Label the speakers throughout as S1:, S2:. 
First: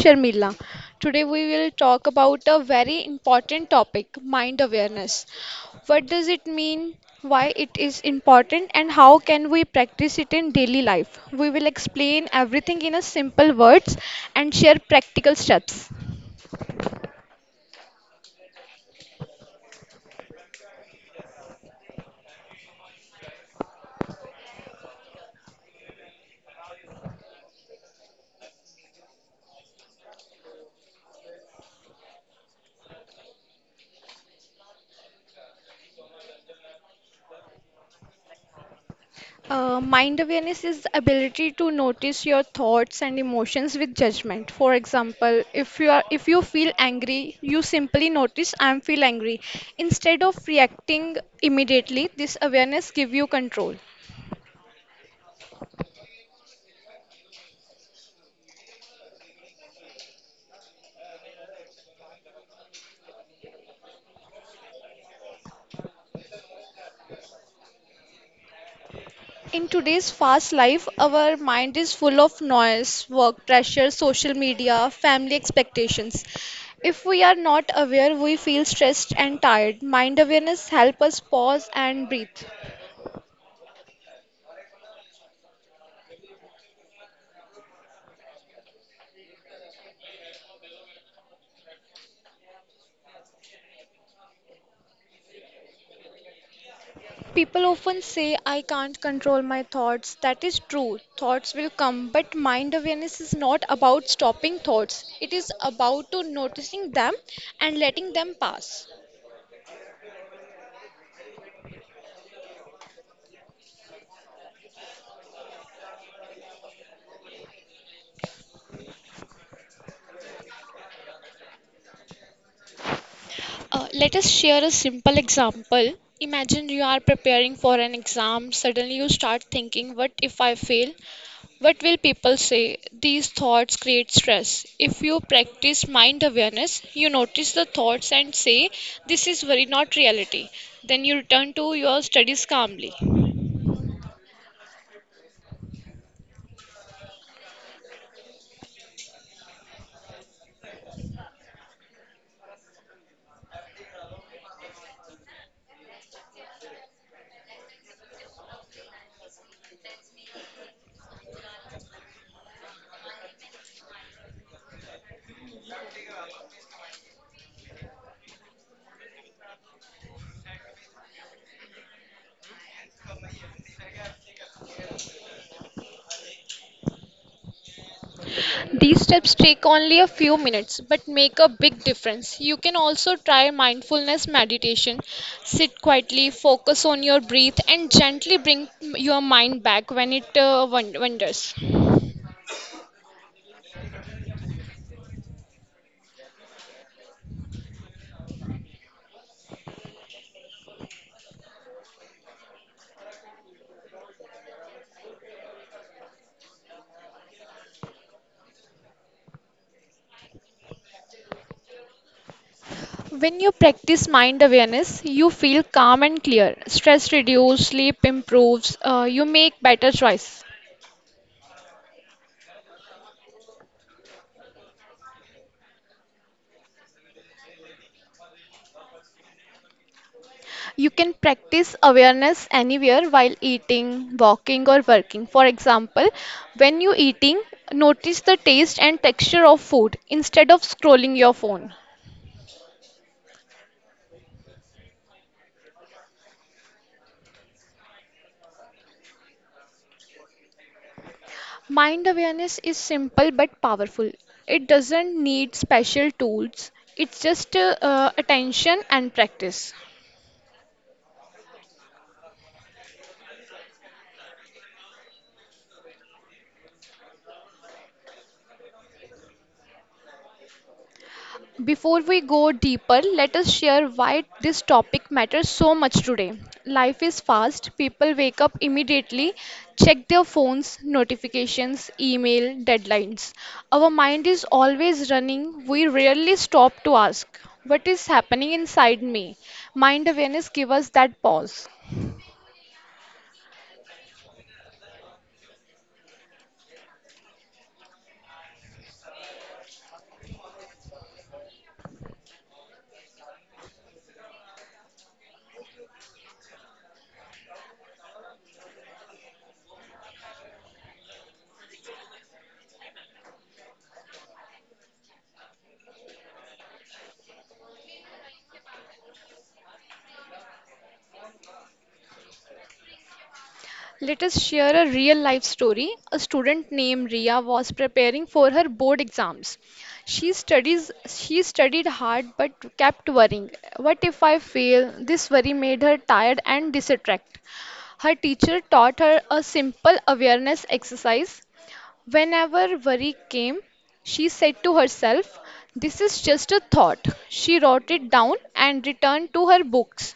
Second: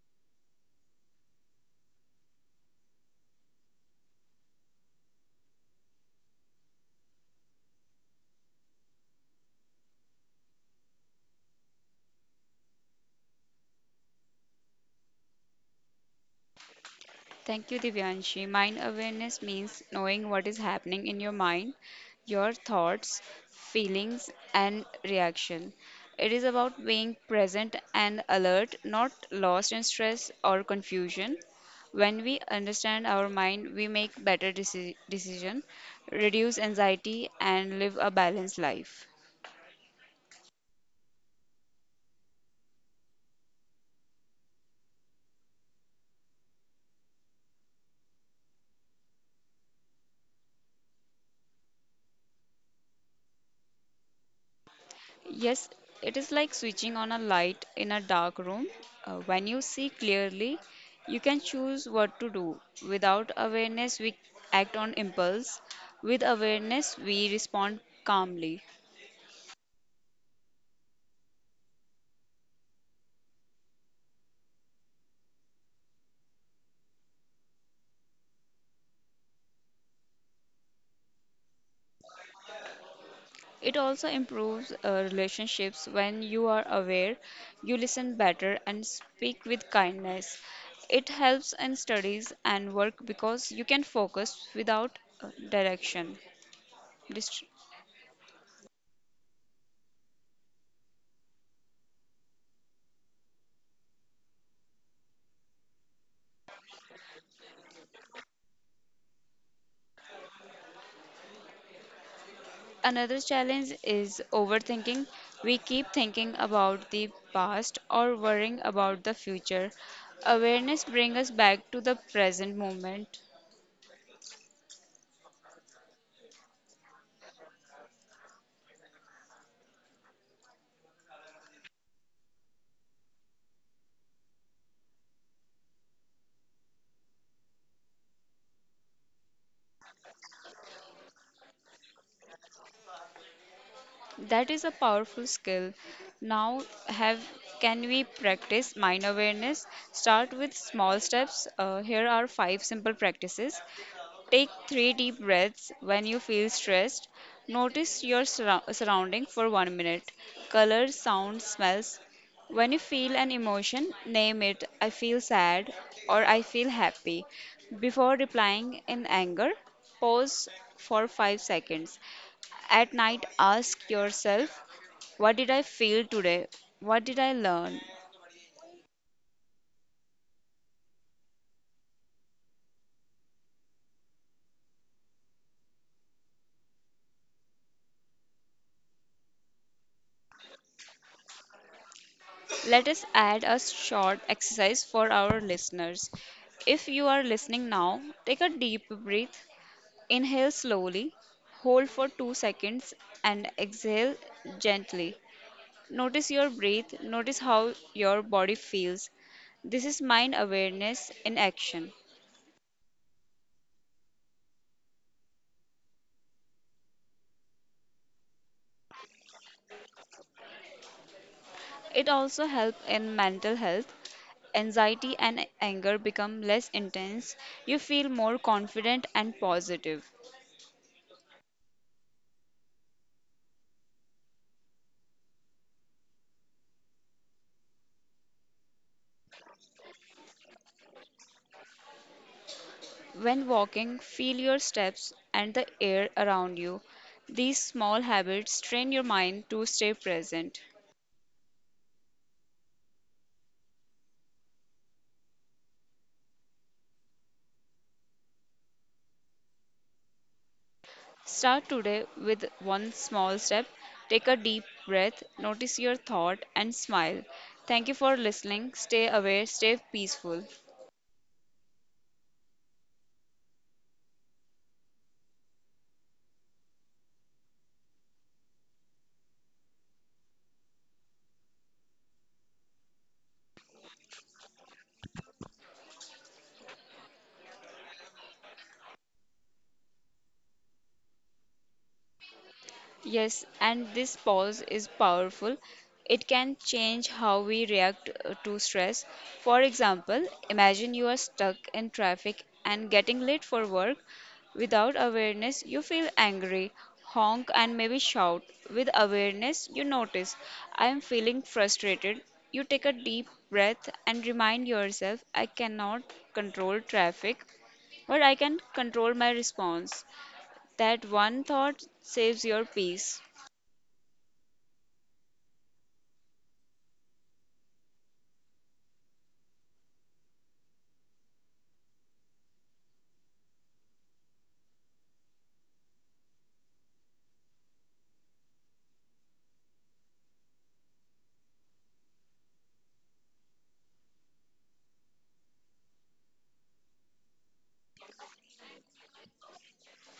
S1: Sharmila. Today we will talk about a very important topic, mind awareness. What does it mean? Why it is important and how can we practice it in daily life? We will explain everything in a simple words and share practical steps.
S2: Thank you, Divyanshi. Mind awareness means knowing what is happening in your mind, your thoughts, feelings, and reaction. It is about being present and alert, not lost in stress or confusion. When we understand our mind, we make better decision, reduce anxiety, and live a balanced life.
S1: Mind awareness is ability to notice your thoughts and emotions with judgment. For example, if you feel angry, you simply notice I am feel angry instead of reacting immediately. This awareness give you control.
S2: Yes, it is like switching on a light in a dark room. When you see clearly, you can choose what to do. Without awareness, we act on impulse. With awareness, we respond calmly.
S1: In today's fast life, our mind is full of noise, work pressure, social media, family expectations. If we are not aware, we feel stressed and tired. Mind awareness help us pause and breathe.
S2: It also improves relationships when you are aware, you listen better, and speak with kindness. It helps in studies and work because you can focus without direction. Dist-
S1: People often say, I can't control my thoughts. That is true. Thoughts will come, but mind awareness is not about stopping thoughts. It is about to noticing them and letting them pass.
S2: Another challenge is overthinking. We keep thinking about the past or worrying about the future. Awareness brings us back to the present moment.
S1: Let us share a simple example. Imagine you are preparing for an exam. Suddenly, you start thinking, what if I fail? What will people say? These thoughts create stress. If you practice mind awareness, you notice the thoughts and say, this is very not reality. Then you return to your studies calmly.
S2: That is a powerful skill. Now, have can we practice mind awareness? Start with small steps. Here are 5 simple practices. Take 3 deep breaths when you feel stressed. Notice your surrounding for 1 minute. Colors, sounds, smells. When you feel an emotion, name it, I feel sad or I feel happy. Before replying in anger, pause for 5 seconds. At night, ask yourself, what did I feel today? What did I learn?
S1: These steps take only a few minutes but make a big difference. You can also try mindfulness meditation. Sit quietly, focus on your breath, and gently bring your mind back when it wanders.
S2: Let us add a short exercise for our listeners. If you are listening now, take a deep breath. Inhale slowly, hold for 2 seconds, and exhale gently. Notice your breath, notice how your body feels. This is mind awareness in action.
S1: When you practice mind awareness, you feel calm and clear. Stress reduces, sleep improves, you make better choices.
S2: It also helps in mental health. Anxiety and anger become less intense. You feel more confident and positive.
S1: You can practice awareness anywhere while eating, walking, or working. For example, when you eating, notice the taste and texture of food instead of scrolling your phone.
S2: When walking, feel your steps and the air around you. These small habits train your mind to stay present.
S1: Mind awareness is simple but powerful. It doesn't need special tools, it's just attention and practice.
S2: Start today with one small step. Take a deep breath, notice your thought, and smile. Thank you for listening. Stay aware, stay peaceful.
S1: Before we go deeper, let us share why this topic matters so much today. Life is fast. People wake up immediately, check their phones, notifications, email, deadlines. Our mind is always running. We rarely stop to ask, what is happening inside me? Mind awareness gives us that pause.
S2: Yes, and this pause is powerful. It can change how we react to stress. For example, imagine you are stuck in traffic and getting late for work. Without awareness, you feel angry, honk, and maybe shout. With awareness, you notice, I am feeling frustrated. You take a deep breath and remind yourself, I cannot control traffic, but I can control my response. That one thought saves your peace.
S1: Let us share a real life story. A student named Ria was preparing for her board exams. She studied hard but kept worrying. What if I fail? This worry made her tired and distracted. Her teacher taught her a simple awareness exercise. Whenever worry came, she said to herself, this is just a thought. She wrote it down and returned to her books.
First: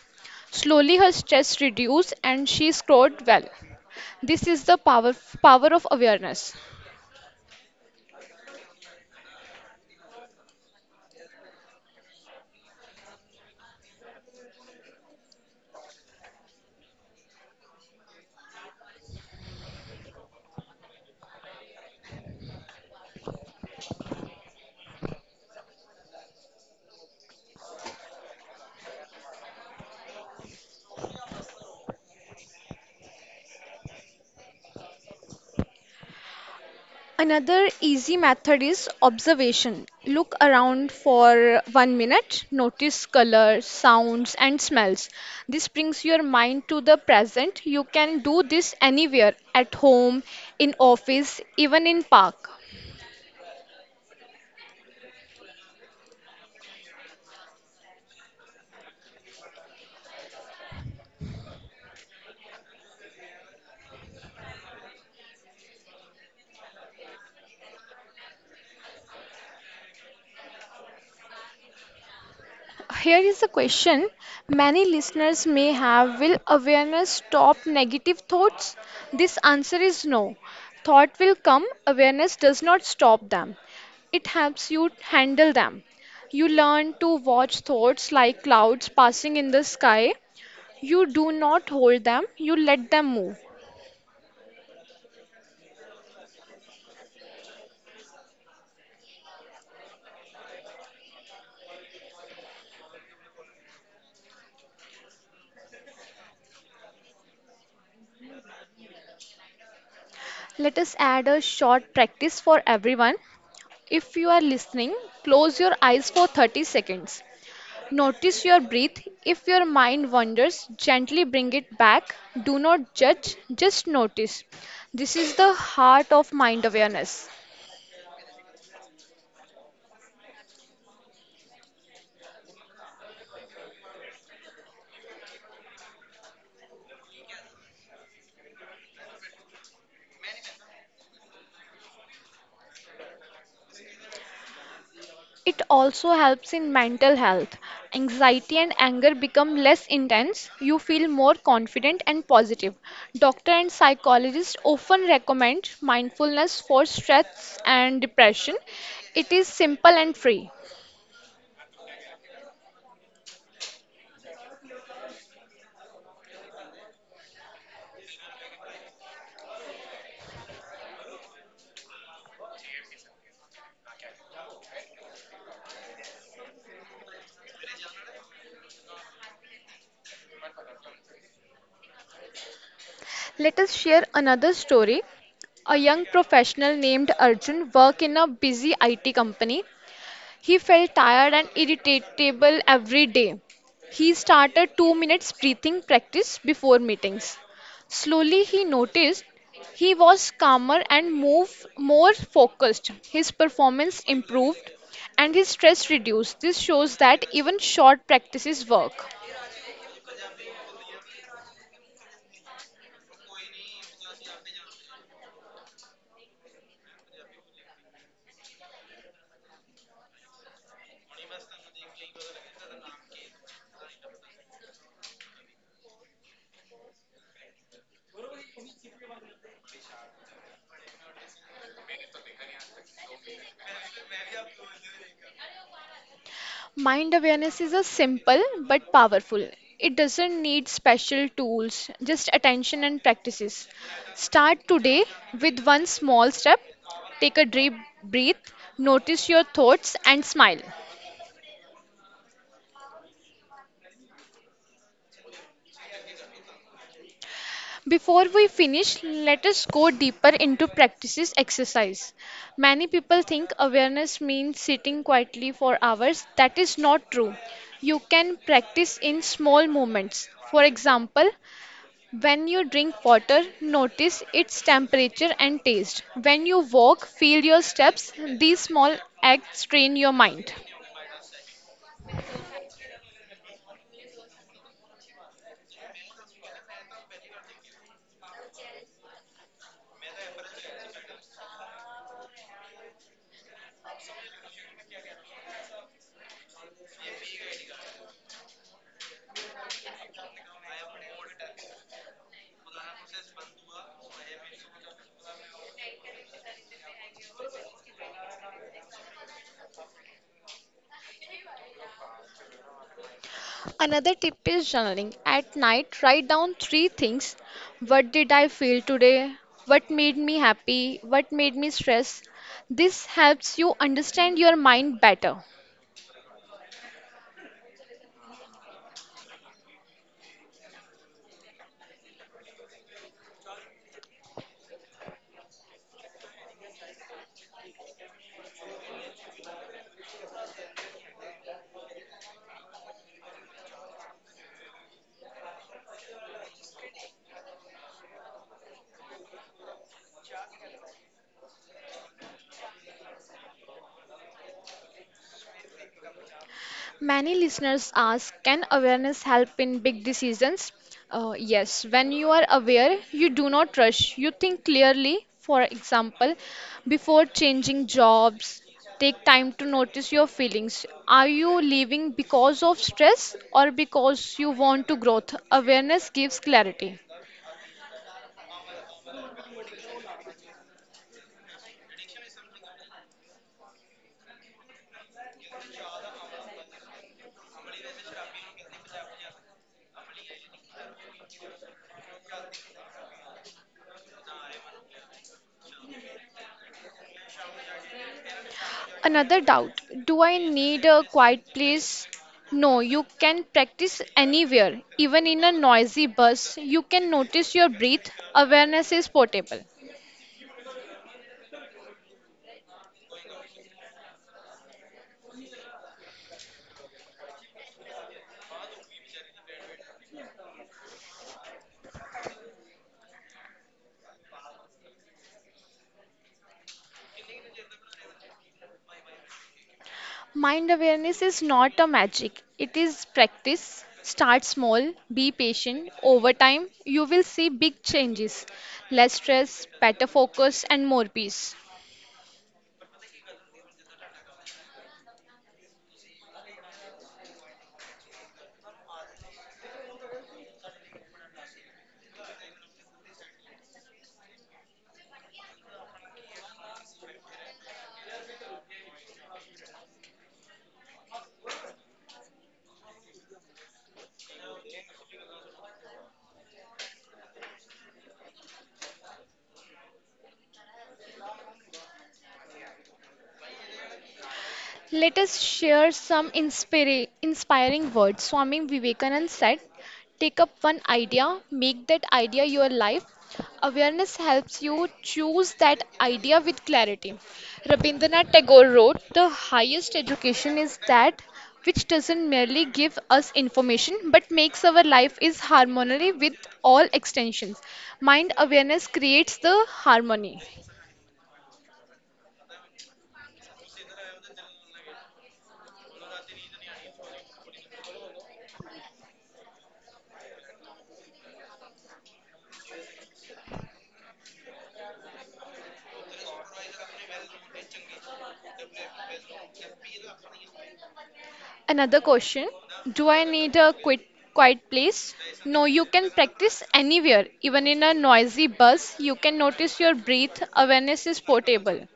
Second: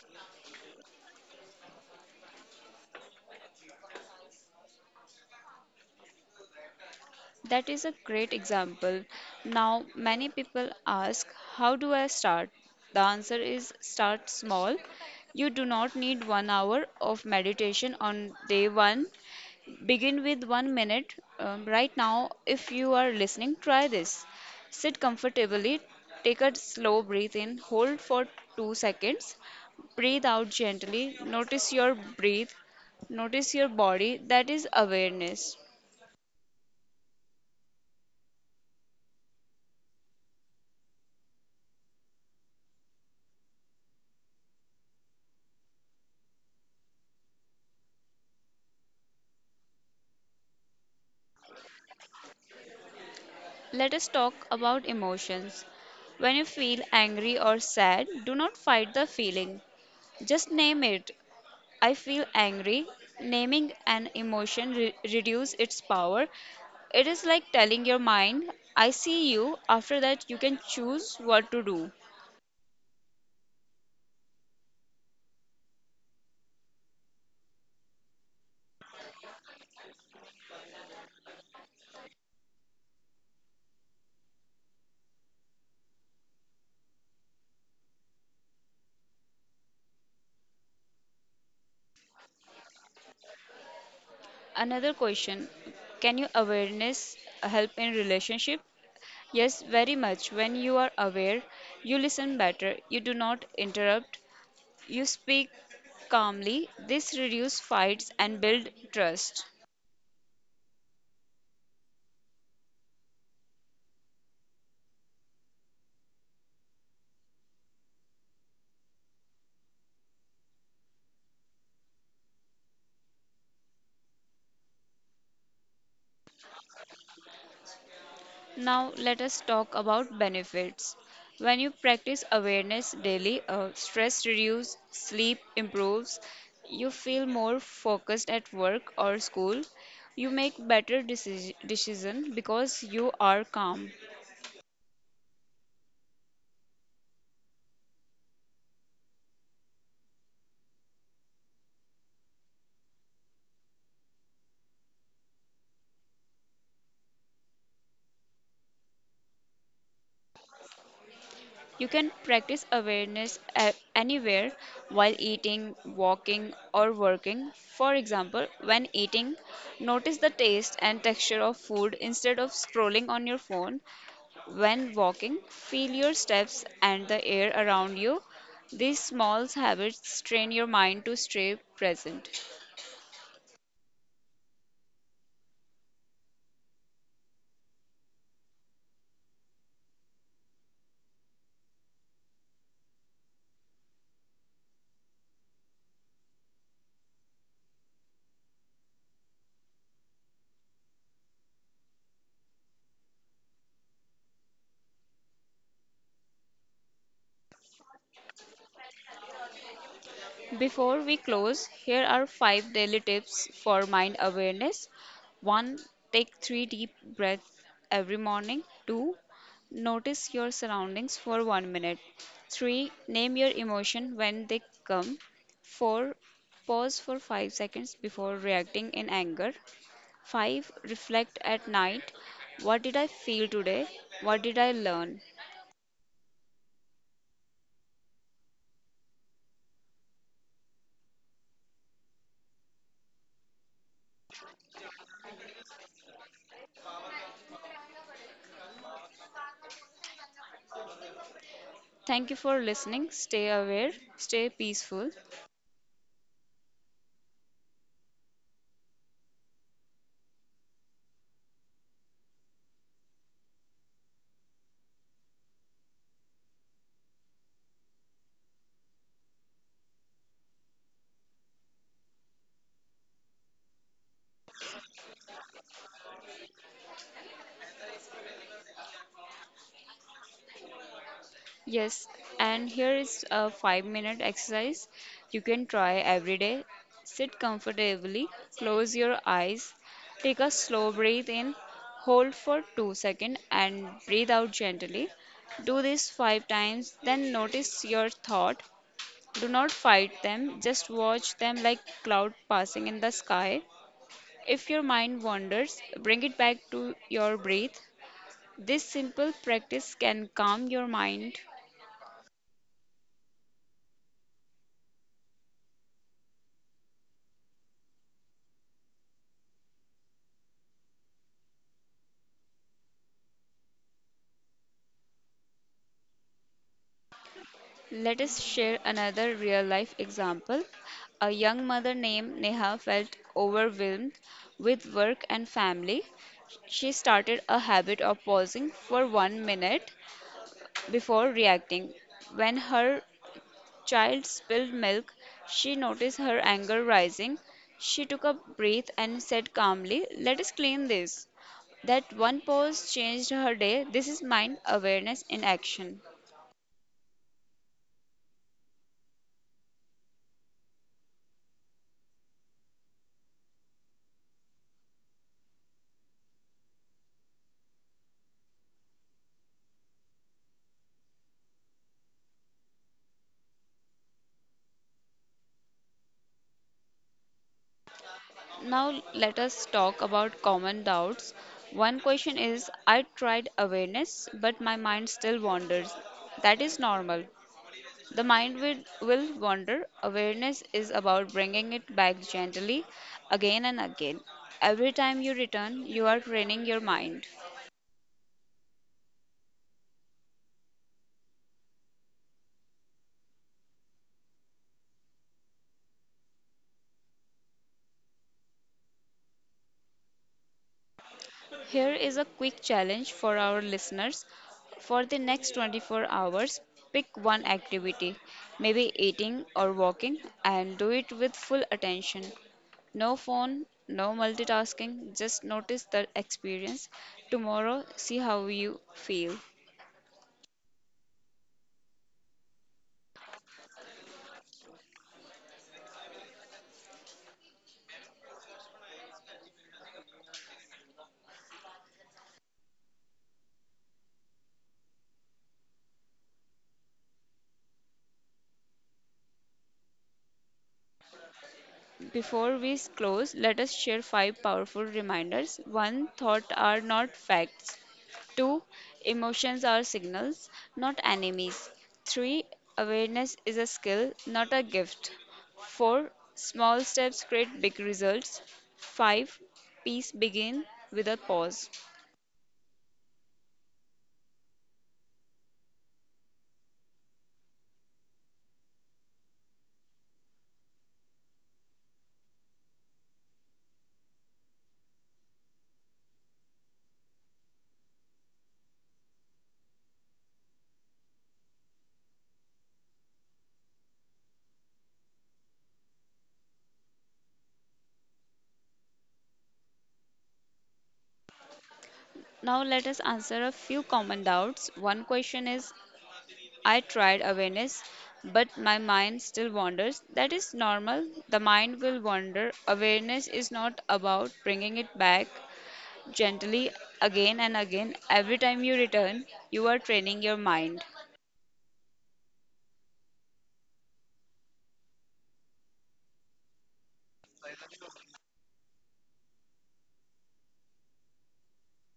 S1: Slowly her stress reduced and she scored well. This is the power of awareness.
S2: That is a great example. Now, many people ask, how do I start? The answer is start small. You do not need 1 hour of meditation on day one. Begin with 1 minute. Right now, if you are listening, try this. Sit comfortably, take a slow breath in, hold for 2 seconds, breathe out gently, notice your breath, notice your body. That is awareness.
S1: Another easy method is observation. Look around for 1 minute, notice colors, sounds, and smells. This brings your mind to the present. You can do this anywhere, at home, in office, even in park.
S2: Let us talk about emotions. When you feel angry or sad, do not fight the feeling. Just name it. I feel angry. Naming an emotion reduce its power. It is like telling your mind, I see you. After that, you can choose what to do.
S1: Here is a question many listeners may have. Will awareness stop negative thoughts? This answer is no. Thought will come, awareness does not stop them, it helps you handle them. You learn to watch thoughts like clouds passing in the sky. You do not hold them, you let them move.
S2: Another question, can you awareness help in relationship? Yes, very much. When you are aware, you listen better. You do not interrupt. You speak calmly. This reduces fights and build trust.
S1: Let us add a short practice for everyone. If you are listening, close your eyes for 30 seconds. Notice your breath. If your mind wanders, gently bring it back. Do not judge, just notice. This is the heart of mind awareness.
S2: Now let us talk about benefits. When you practice awareness daily, stress reduces, sleep improves, you feel more focused at work or school, you make better decision because you are calm.
S1: It also helps in mental health. Anxiety and anger become less intense. You feel more confident and positive. Doctor and psychologists often recommend mindfulness for stress and depression. It is simple and free.
S2: You can practice awareness anywhere while eating, walking, or working. For example, when eating, notice the taste and texture of food instead of scrolling on your phone. When walking, feel your steps and the air around you. These small habits train your mind to stay present.
S1: Let us share another story. A young professional named Arjun worked in a busy IT company. He felt tired and irritable every day. He started 2 minutes breathing practice before meetings. Slowly he noticed he was calmer and move more focused. His performance improved and his stress reduced. This shows that even short practices work.
S2: Before we close, here are 5 daily tips for mind awareness. 1. Take 3 deep breaths every morning. 2. Notice your surroundings for 1 minute. 3. Name your emotion when they come. 4. Pause for 5 seconds before reacting in anger. 5. Reflect at night. What did I feel today? What did I learn?
S1: Mind awareness is a simple but powerful. It doesn't need special tools, just attention and practices. Start today with one small step. Take a deep breath, notice your thoughts, and smile.
S2: Thank you for listening. Stay aware, stay peaceful.
S1: Before we finish, let us go deeper into practices exercise. Many people think awareness means sitting quietly for hours. That is not true. You can practice in small moments. For example, when you drink water, notice its temperature and taste. When you walk, feel your steps. These small acts train your mind.
S2: Yes, and here is a 5-minute exercise you can try every day. Sit comfortably, close your eyes, take a slow breath in, hold for 2 seconds, and breathe out gently. Do this 5 times, then notice your thought. Do not fight them, just watch them like cloud passing in the sky. If your mind wanders, bring it back to your breath. This simple practice can calm your mind.
S1: Another tip is journaling. At night, write down three things. What did I feel today? What made me happy? What made me stressed? This helps you understand your mind better.
S2: Let us share another real life example. A young mother named Neha felt overwhelmed with work and family. She started a habit of pausing for 1 minute before reacting. When her child spilled milk, she noticed her anger rising. She took a breath and said calmly, let us clean this. That one pause changed her day. This is mind awareness in action.
S1: Many listeners ask, can awareness help in big decisions? Yes, when you are aware, you do not rush. You think clearly, for example, before changing jobs, take time to notice your feelings. Are you leaving because of stress or because you want to growth? Awareness gives clarity.
S2: Now let us talk about common doubts. One question is, I tried awareness, but my mind still wanders. That is normal. The mind will wander. Awareness is about bringing it back gently again and again. Every time you return, you are training your mind.
S1: Another doubt, do I need a quiet place? No, you can practice anywhere, even in a noisy bus. You can notice your breath. Awareness is portable.
S2: Here is a quick challenge for our listeners. For the next 24 hours, pick one activity, maybe eating or walking, and do it with full attention. No phone, no multitasking, just notice the experience. Tomorrow, see how you feel.
S1: Mind awareness is not a magic, it is practice. Start small, be patient. Over time, you will see big changes, less stress, better focus, and more peace.
S2: Before we close, let us share 5 powerful reminders. One, thoughts are not facts. Two, emotions are signals, not enemies. Three, awareness is a skill, not a gift. Four, small steps create big results. Five, peace begin with a pause.
S1: Let us share some inspiring words. Swami Vivekananda said, take up one idea, make that idea your life. Awareness helps you choose that idea with clarity. Rabindranath Tagore wrote, the highest education is that which doesn't merely give us information but makes our life is harmony with all extensions. Mind awareness creates the harmony.
S2: Now let us answer a few common doubts. One question is, I tried awareness, but my mind still wanders. That is normal. The mind will wander. Awareness is not about bringing it back gently again and again. Every time you return, you are training your mind.
S1: Another question, do I need a quiet place? No, you can practice anywhere. Even in a noisy bus, you can notice your breath. Awareness is portable.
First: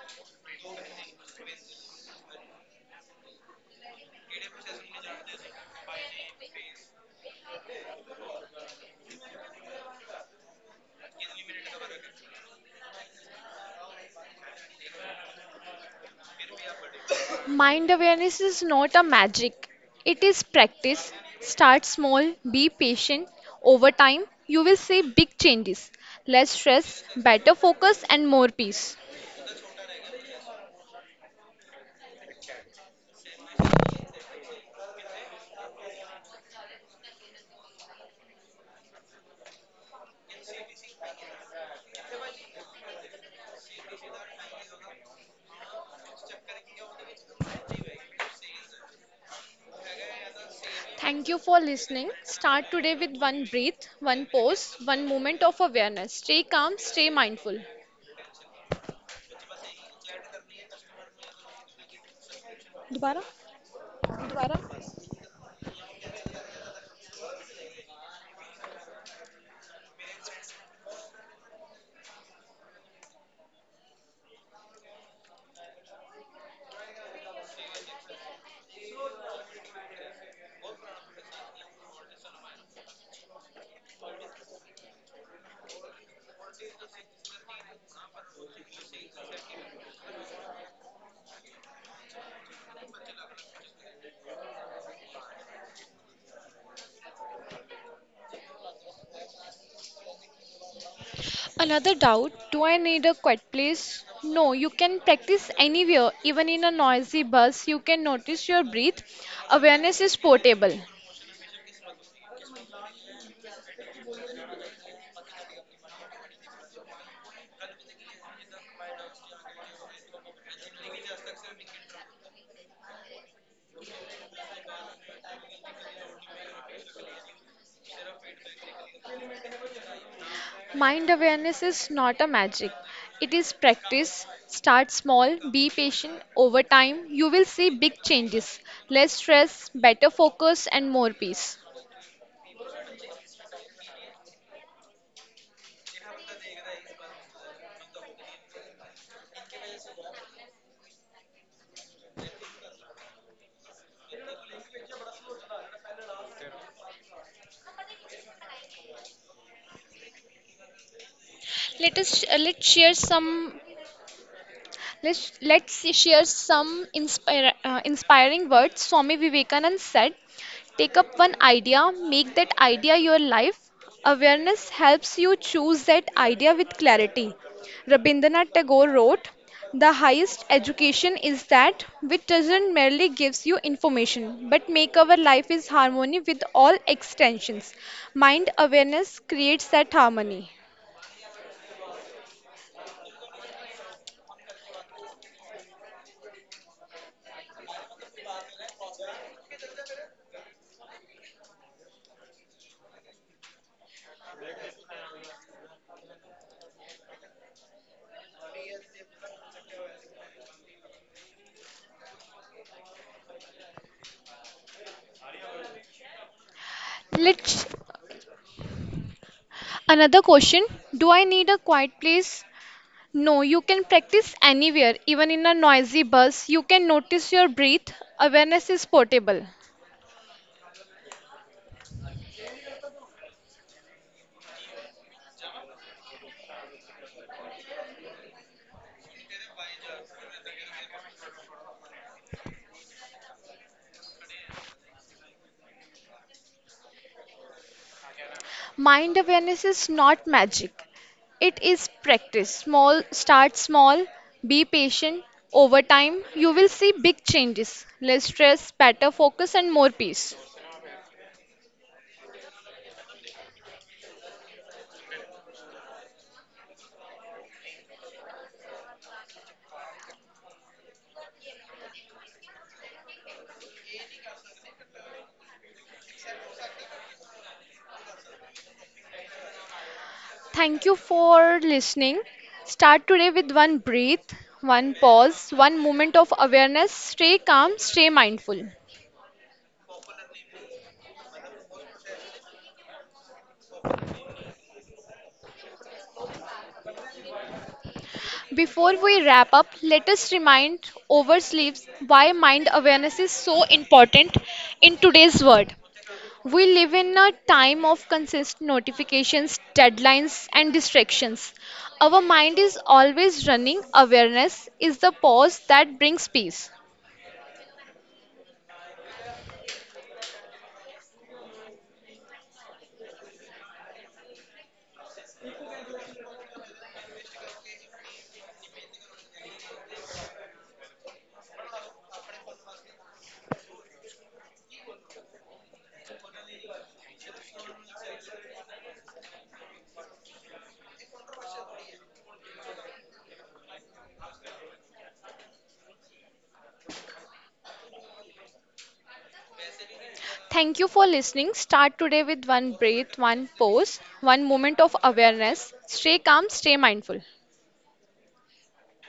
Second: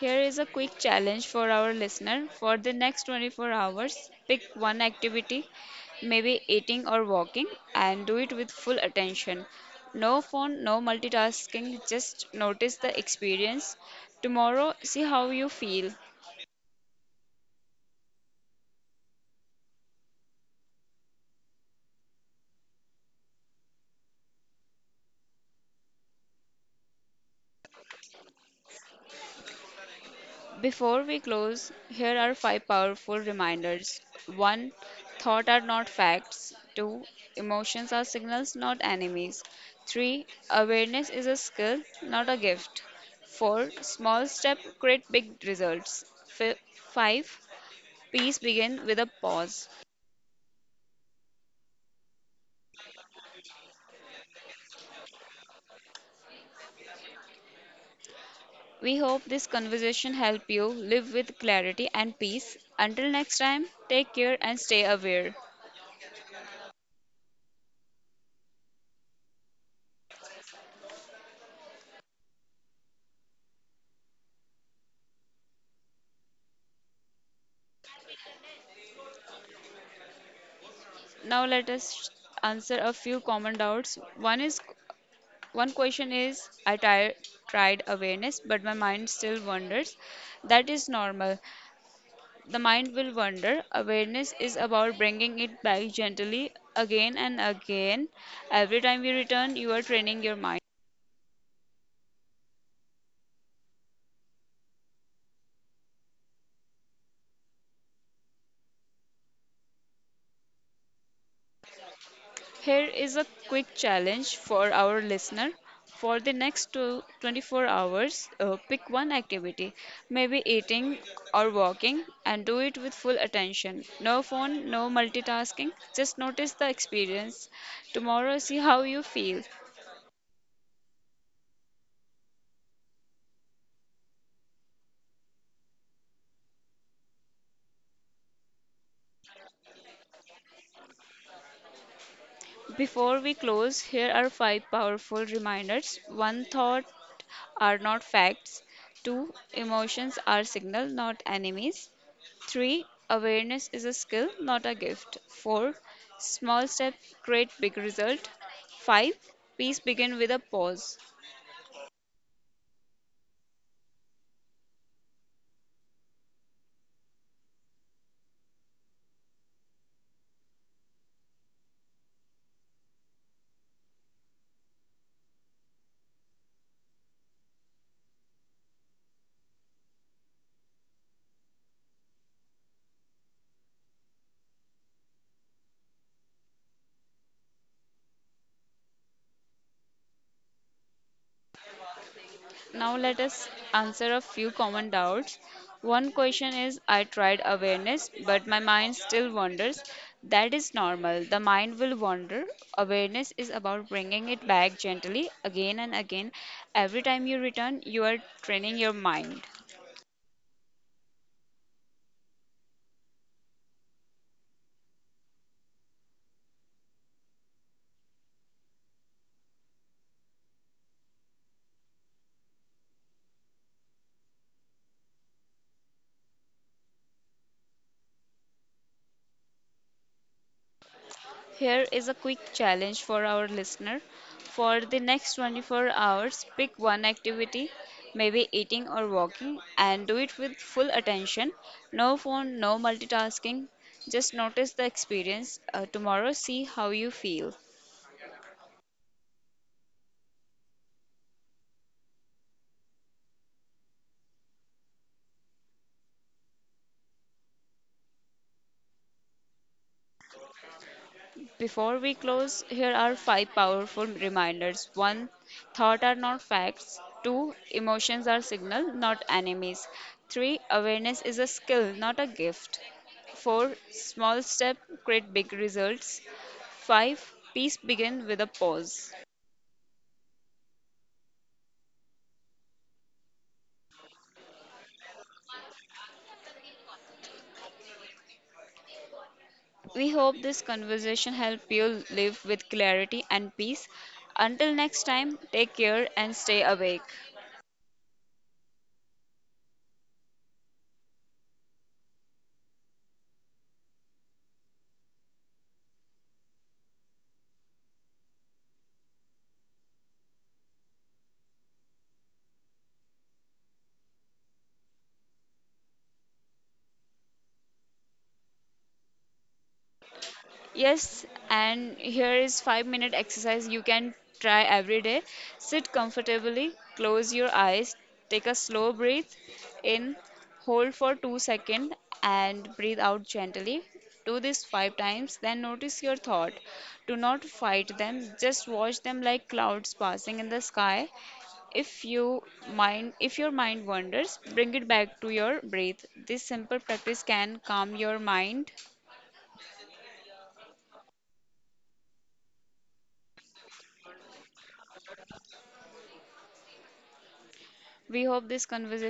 S2: Here is a quick challenge for our listener. For the next 24 hours, pick one activity, maybe eating or walking, and do it with full attention. No phone, no multitasking, just notice the experience. Tomorrow, see how you feel.
S1: Mind awareness is not a magic, it is practice. Start small, be patient. Over time, you will see big changes, less stress, better focus, and more peace.
S2: Before we close, here are 5 powerful reminders. 1. Thoughts are not facts. 2. Emotions are signals, not enemies. 3. Awareness is a skill, not a gift. 4. Small steps create big results. Fi 5. Peace begins with a pause.
S1: Thank you for listening. Start today with one breath, one pause, one moment of awareness. Stay calm, stay mindful.
S2: We hope this conversation helped you live with clarity and peace. Until
S1: दोबारा.
S2: next time, take care and stay aware. Now let us answer a few common doubts. One question is, tried awareness, but my mind still wanders. That is normal. The mind will wander. Awareness is about bringing it back gently again and again. Every time you return, you are training your mind.
S1: Another doubt, do I need a quiet place? No, you can practice anywhere, even in a noisy bus. You can notice your breath. Awareness is portable.
S2: Here is a quick challenge for our listener. For the 24 hours, pick one activity, maybe eating or walking, and do it with full attention. No phone, no multitasking, just notice the experience. Tomorrow, see how you feel.
S1: Mind awareness is not a magic, it is practice. Start small, be patient. Over time, you will see big changes, less stress, better focus, and more peace.
S2: Before we close, here are five powerful reminders. One, thought are not facts. Two, emotions are signal, not enemies. Three, awareness is a skill, not a gift. Four, small steps create big result. Five, peace begin with a pause.
S1: Let us let share some let's share some inspiring words. Swami Vivekananda said, take up one idea, make that idea your life. Awareness helps you choose that idea with clarity. Rabindranath Tagore wrote, the highest education is that which doesn't merely gives you information, but make our life is harmony with all extensions. Mind awareness creates that harmony.
S2: Now let us answer a few common doubts. One question is, I tried awareness, but my mind still wanders. That is normal. The mind will wander. Awareness is about bringing it back gently again and again. Every time you return, you are training your mind.
S1: Let's Another question. Do I need a quiet place? No, you can practice anywhere, even in a noisy bus. You can notice your breath. Awareness is portable.
S2: Here is a quick challenge for our listener. For the next 24 hours, pick one activity, maybe eating or walking, and do it with full attention. No phone, no multitasking. Just notice the experience. Tomorrow, see how you feel.
S1: Mind awareness is not magic, it is practice. Start small, be patient. Over time, you will see big changes, less stress, better focus, and more peace.
S2: Before we close, here are five powerful reminders. One, thoughts are not facts. Two, emotions are signal, not enemies. Three, awareness is a skill, not a gift. Four, small step create big results. Five, peace begin with a pause.
S1: Thank you for listening. Start today with one breath, one pause, one moment of awareness. Stay calm, stay mindful.
S2: We hope this conversation helped you live with clarity and peace. Until next time, take care and stay awake.
S1: Before we wrap up, let us remind oversleeps why mind awareness is so important in today's world. We live in a time of consistent notifications, deadlines, and distractions. Our mind is always running. Awareness is the pause that brings peace.
S2: Yes, and here is 5-minute exercise you can try every day. Sit comfortably, close your eyes, take a slow breath in, hold for 2 seconds and breathe out gently. Do this 5 times, then notice your thought. Do not fight them, just watch them like clouds passing in the sky. If you if your mind wanders, bring it back to your breath. This simple practice can calm your mind.
S1: Thank you for listening. Start today with one breath, one pause, one moment of awareness. Stay calm, stay mindful.
S2: We hope this conversation